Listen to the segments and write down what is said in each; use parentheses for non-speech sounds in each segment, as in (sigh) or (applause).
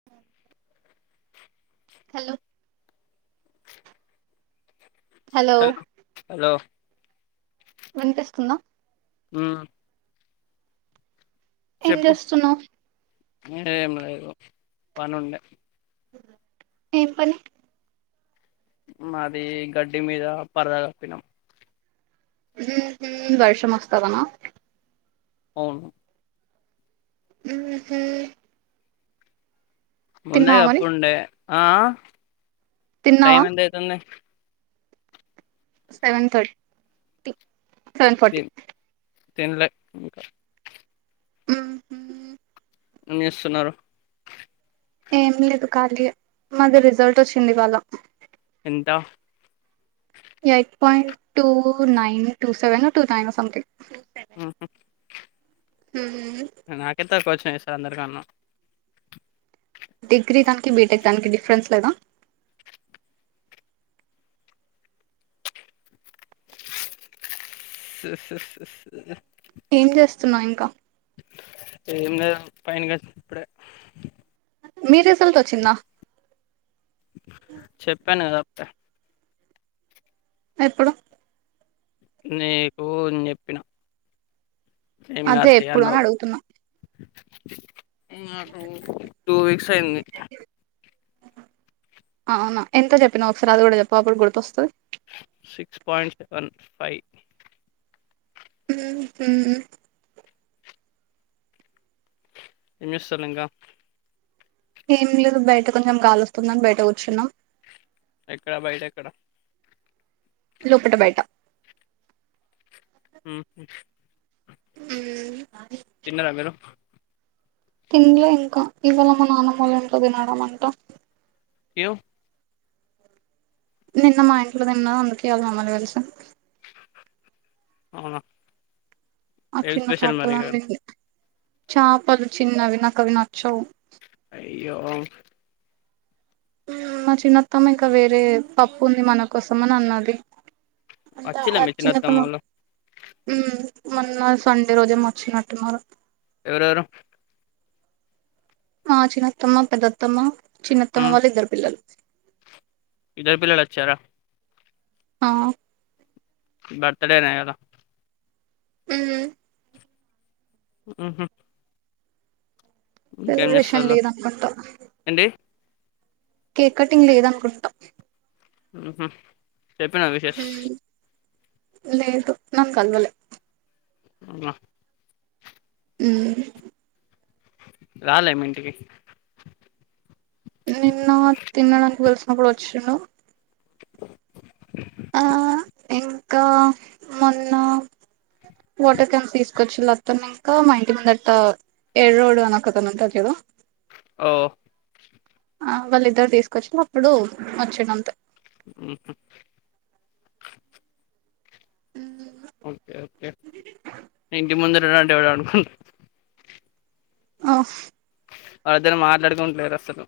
(unintelligible) hello hello hello వినిపిస్తుందా ఊ ఏం చెప్పు చేస్తున్నావ్ ఏంలేదు పని ఉండే ఏం పని మాది గడ్డి మీద పరదా గప్పినం వర్షం వస్తాది అన అవును ఉహు ముందే తిన్నావా మరి కప్పుం డే ఆ టైం తిన్నావా ఎంత అయితాంది సెవెన్ థర్టీ సెవెన్ ఫార్టీ తిన్లె ఇంక ఉహు ఎం చేస్తున్నారు ఏం లేదు ఖాళీ మాది రిజల్ట్ వచ్చింది ఇ వాళ్ళ ఎంత eight point two nine two సెవెనో టు నైనో సంథింగ్ ఆహా ఉ నాకే తక్కువ వచ్చినాయి ఈ సారి అందరికన్నా డిగ్రీ దానికి బీటెక్ దానికి డిఫరెన్స్ లేదా (unintelligible) ఏం చేస్తున్నావ్ ఇంక ఎం లేదు పైనకి వచ్చిన ఇప్పుడే మీ రిజల్ట్ వచ్చింద చెప్పాను కదా (unintelligible) ఎప్పుడు నీకు అని (unintelligible) అదే ఎప్పుడు అని అడుగుతున్నా ఆహు టూ వీక్స్ అయింది అవునా ఎంత చెప్పినావు ఒకసారి అది కూడా చెప్పవా అప్పుడు గుర్తు వస్తది సిక్స్ పాయింట్ వన్ ఫై ఉ ఊ ఏం చేస్తారు ఇంగ ఏం లేదు బయట కొంచెం గాలు వస్తుందని బయట కూర్చున్నాం ఎక్కడ బయట ఎక్కడ లోపట బయట ఉమ్ తిన్నారా మీరు తినలే ఇంకా ఇవాళ మా నాన్నమ్మ వాళ్ళ ఇంట్లో తినడం అంట ఈయో నిన్న మా ఇంట్లో తిన్న అందుకే వాళ్ల మమ్మల్ని కలిసాం అవునా ఆ ఏం చిన్న స్పెషల్ చాపలు మరి ఇక్కడ వండింది చాపలు చిన్నవి నాకు అవి నచ్చవు అయ్యో మా చిన్న అత్తమ్మ ఇంకా వేరే పప్పు ఉంది మన కోసం అన అన్నది అంతా వచ్చిలే ఆ మీ చిన్నత్తమ్మ చిన్నఅత్తమ్మ వాళ్ళు ఉ మొన్న సండే రోజేమో వచ్చినట్టు ఉన్నారు ఎవరెవరు మా చిన్నత్తమ్మ పెద్దత్తమ్మ చిన్నత్తమ్మ ఉమ్, వాళ్ళు ఇద్దరు పిల్లలు ఇద్దరు పిల్లలు వచ్చారా ఆ బర్తడే నా ఏమన్నా ఉ ఉహు ఇంకేం సెలబ్రేషన్ చేస్తాలో లేదనుకుంటా అండి కేక్ కటింగ్ లేదన్కుంటా ఆహా ఉ లేదు నన్ కల్వలే అవునా ఉ రానులే మీ ఇంటికి నిన్న తినడానికి పిలిసినప్పుడు వచ్చిండు అ ఇంకా మొన్న వాటర్ క్యాన్స్ తీసుకొచ్చిళ్లా అత్తమ్మ ఇంకా మా ఇంటి ముందత్త ఎర్రోడు అని ఒకతను ఉంటాడు కదా ఓ ఆ వాళ్ళిద్దరు తీసుకొచ్చి అప్పుడు వచ్చిండంతె ఉహు ఉ (inaudible) ఓకే ఓకే ఇంటి ముందు రండి అంటే ఎవడ అనుకున ఆఫ్ వాళ్ళద్దరు మాట్లాడుకొని పోయిరీ అసలు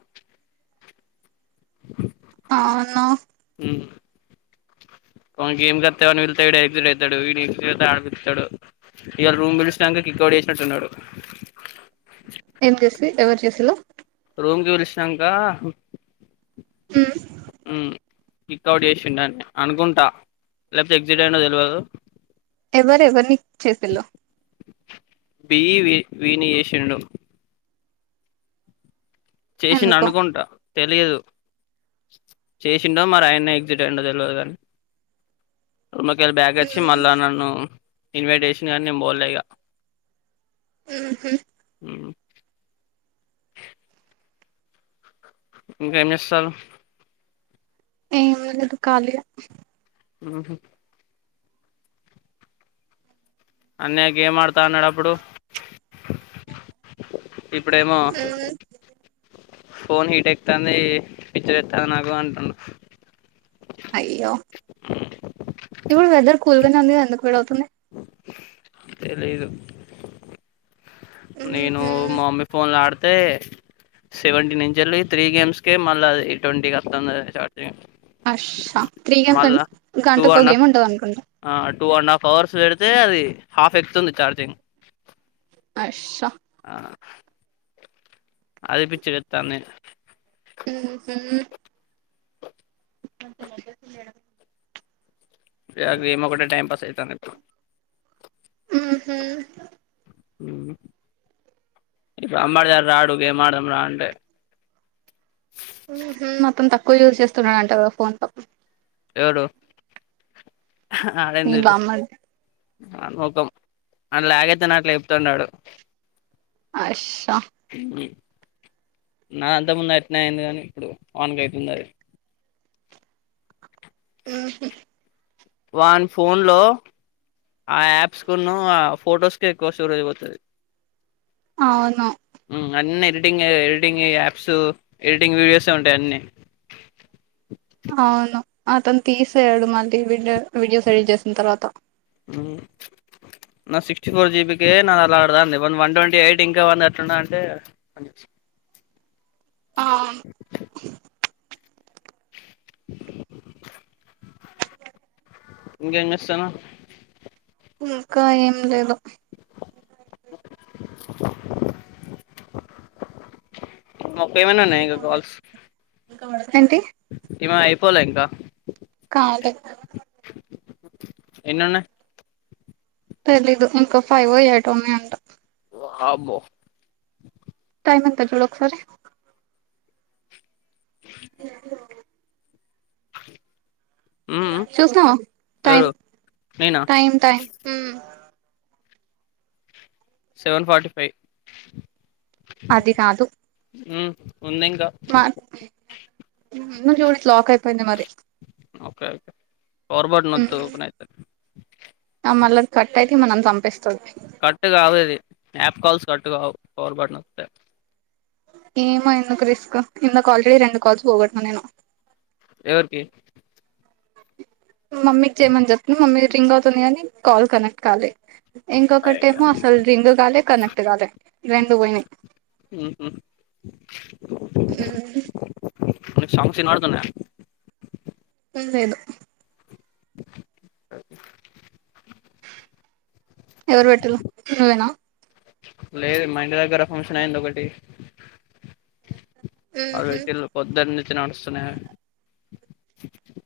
అవును ఉమ్ కొం గేమ్ కడా అని వెళ్తా ఎక్జడ్ అవుతడు వీడు ఇంతేనా అనుకుంటాడు ఇక రూమ్ పిలిసినాక కిక్అవుట్ చేసినట్టున్నాడు ఏం చేసి ఎవరు చేసిల్లు రూమ్ తుడిచినంక ఉ హ్మ్ ఉ కిక్ అవుట్ చేసిండి అనుకుంటా లేకపోతే ఎక్సిటో అయ్యుండో తెల్వదు ఎవరు ఎవర్ని క్లిక్ చేసిండు కిక్ చేసిలు బిఈవి వీని చేసిండు ఎందుకో చేసిండనుకుంటా తెలియదు చేసిండో మరి ఆయన్నె ఎగ్జిట్ అయ్యండో తెలియదు కానీ రూమ్లా కేళి బ్యాక్ వచ్చి మళ్ళా హ్మ్ నన్ను ఇన్వైట్ చెసిండు కానీ నేను పొలే ఇగ ఉహు ఉమ్ ఉ ఇంకెం చేస్తారు ఏమి లేదు కాలి ఉ అన్నయ గేమ్ ఆడుతా అన్నాడప్పుడు ఇప్పుడేమో హ్మ్ ఫోన్ హీట్ ఎక్తుంది పిచ్చి లేస్తుంది నాకు అంటున్నా అయ్యో ఇప్పుడు వెదర్ కూల్గానే ఉంది కదా ఎందుకు వేడి అవుతుంది తెలిదు నేను ఊహూ మా మమ్మీ ఫోన్ల ఆడితే సెవెంటీన్ ఇంచేలి త్రీ గేమ్స్కి మళ్ళీ ట్వంటీకి వస్తుంది ఛార్జింగ్ హర్ష త్రీ గేమ్స్ ఎం మళ్ళా గంట టూ ఒక్క అండ్ గేమ్ ఉంటంది అనుకుంట ఆ టూ అండ్ హాఫ్ అవర్స్ పెడితే అది హాఫ్ ఎక్తుంది ఛార్జింగ్ హష ఆ అది పిచ్చిలేతంది ఉ హు అంత మంచిది మేడం బ గేమ్ ఒకటె టైమ్ పాస్ అయితుంది ఇప్పుడు ఊహూ మ్ ఇప్పుడు అమ్మాడుదారు రాడు గేమ్ మాడదాం రా అంటే ఉహు మొత్తం తక్కువ యూజ్ చేస్తున్నాడంట కదా ఫోన్ ఎవడు ఆడ ఎం మీ బామ్మర్ది అనిమొఖం అని లాగైతేన అట్లా చెప్తున్నాడు వాడు హ ష ఉహు నా అంత ముందు అట్నే అయింది కానీ ఇప్పుడు ఆన్కి అవుతుంది ఉహు వాని ఫోన్లో ఆ యాప్స్కున్ను ఆ ఫొటోస్కె ఎక్కువ స్టోరేజ్ పోతది అవును మ్ అన్ని ఎడిటింగ్ అయి ఎడిటింగ్ అయి యాప్స్ ఎడిటింగ్ వీడియోస్ ఎ ఉంటాయి అన్ని అవును అతను తీసేయడు మళ్ళీ వీడియో వీడియోస్ ఎడిట్ చేసిన తర్వాత ఉ నా సిక్స్టీ ఫోర్ జీబీకి నా అలా ఆడదాండి (unintelligible) వాంది వన్ ట్వంటీ ఎయిట్ ఇంకా వాంది అట్లుంనది అంటే అ స్ ఆ ఇంకెం చేస్తున్నవ్ ఇంకా ఏం లేదు (unintelligible) మొకై మన్నా ఉన్నాయి గల్స్ ఏంటి ఈమెది అయిపోలే ఇంకా కాలే ఎన్ని ఉన్నయి తెలీదు ఇంకో ఫైవ్ ఒ ఎయిట్ ఒ ఉన్నాయింట వామ్మో టైమ్ ఎంత చూడు ఒకసారి అ (inaudible) ఉమ్ చూసినవా టైం ఎవరు నేనా టైం టైం ఉం సెవెన్ ఫార్టీ ఫై అది కాదు ఉమ్ ఉంది ఇంకా మా (unintelligible) చూడి లాకైపోయింది మరి ఓకే పవర్ బటన్ నొక్కు ఓపెన్ అయితది ఆ మల్ల కట్ అయితే మనల్ని చంపేస్తది కట్ కావు ఇది యాప్ కాల్స్ కట్ కావు పవర్ బటన్ నొక్కితే ఏమో ఎందుకు రిస్క్ ఇందకా ఆల్రెడీ రెండు కాల్స్ పోగొట్టన నేను ఎవరికి మమ్మీకి చేయమని చెప్తున్నా మమ్మీ రింగ్ అవుతుంది కాని కాల్ కనెక్ట్ కాలె ఇంకొకటెమో అసలు రింగ్ కాలే కనెక్ట్ కాలే రెండు పోయినై హు హామ్ (inaudible) హు హామ్ కొన్ని సాంగ్స్ వినబడుతున్నాయా వినలేదు ఓకే (inaudible) ఎవరు పెట్టారు నువ్వేనా లేదు మా ఇంటి దగ్గర ఫంక్షనైయింది ఒకటి ఆ (unintelligible) ఉహు వీటిల్ పొద్దున్నుంచి నడుస్తున్నాయి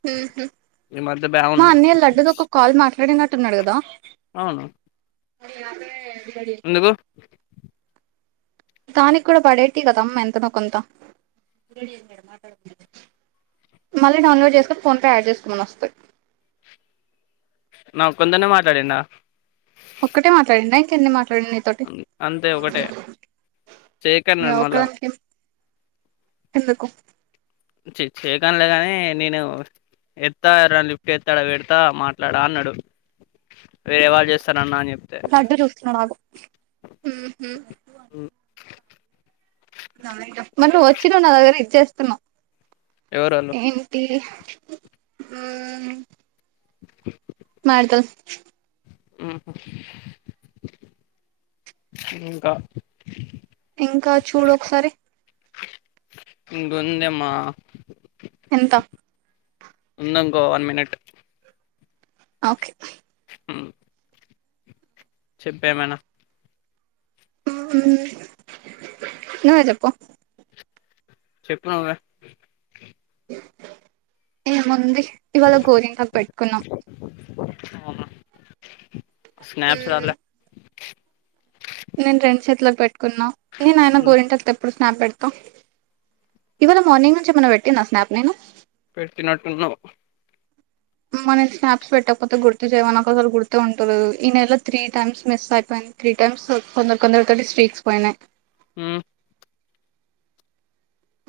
హు హామ్ ఈ మధ్య మా బాగున్నాయి అన్నయ్య ఫంక్షన్ లడ్డు తోఒక కాల్ మాట్లాడినట్టున్నాడు కదా అవును అక బడి (unintelligible) ఎందుకు దానికి కూడా పడేటి కదమ్మ ఎంతనో కొంత మళ్ళీ డౌన్లోడ్ చేసుకొని ఫోన్ పే యాడ్ చేసుకోమని వస్తాయి నా ఒక్కని తోనే మాట్లాడిండా ఒకటే మాట్లాడిండ ఇంకెన్ని మాట్లాడి అంతే ఒకటే చేయకు ఇగ అన్నడు మళ్ళా ఒక్కదానికి ఎందుకు చెయకాన్లేగాని నేను ఎత్తార లిఫ్ట్ ఎత్తాడ పెడతా మాట్లాడా అన్నాడు వేరే వాళ్ళు చేస్తారన్న అని చెప్పి లడ్డు చూస్తున్నాడు ఆడు మరి నువ్వు వచ్చినవ్ నా దగ్గర ఇచ్చేస్తున్నావ్ ఎవరోళ్ళు ఏం టీ హ్మ్ ఓక (inaudible) మ్యాడ్తల్ ఊహూ ఇంకా ఇంకా చూడొక్కసారి ఇందొందెమా ఎంత ఉందనుకో వన్ మినిట్ ఓకే చెప్పేమైనా హ్మ్ నువ్వే చెప్పుకో చెప్పాల్నువే ఏముంది ఇవాళ గోరింటాకు పెట్టుకున్నాం అవునా స్నాప్స్ రాలే నేను రెండు చేతులకి పెట్టుకున్నా‌ నేను అయినా గోరింటకు తె ఇప్పుడు స్నాప్ పెడతో ఇవాళ మార్నింగ్ నుంచి ఏమన్నా పెట్టిన్నా స్నాప్ నేను పెట్టిినట్టున్నావు అమ్మ నేను స్నాప్స్ పెట్టకపోతే గుర్తు చేయవా నాకు అస్సలు గుర్తే ఉంటలేదు ఈ నెలో త్రీ టైమ్స్ మిస్ అయిపోయింది త్రీ టైమ్స్ కొందరు కొందరుతోటి స్ట్రీక్స్ పోయినాయి హ్మ్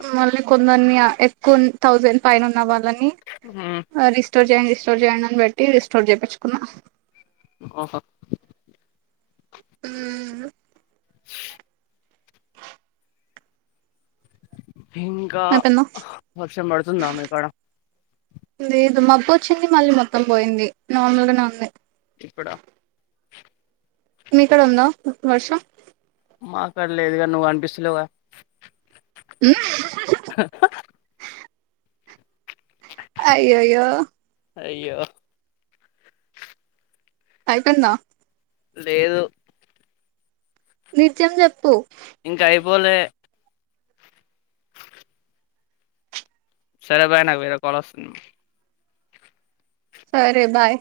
మిమ్మల్ని కొందర్ని ఎక్కువ థౌజండ్ పైన ఉన్న వాళ్ళని హ్మ్ రీస్టోర్ చేయండి రిస్టోర్ చేయండి అని చెప్పి రిస్టోర్ చేయిచ్చుకున్నా ఆహ హ్మ్ ఇంకా అయిపోయిందా వర్షం పడుతుందా మీ కాడ లేదు మబ్బు వచ్చింది మళ్ళీ మొత్తం పోయింది నార్మల్ గానే ఉంది ఇక్కడ మీక్కాడ ఉందా వర్షం మాక్కాడ లేదు కాని నువ్వు అనిపిస్తలేవుగా ఇ హ అయ్యయ్యో అయ్యో అయిపోయిందా లేదు నిజం చెప్పు ఇంకా అయిపోలే సరే బాయ్ నాకు వేరే కాల్ వస్తుంది సరే బాయ్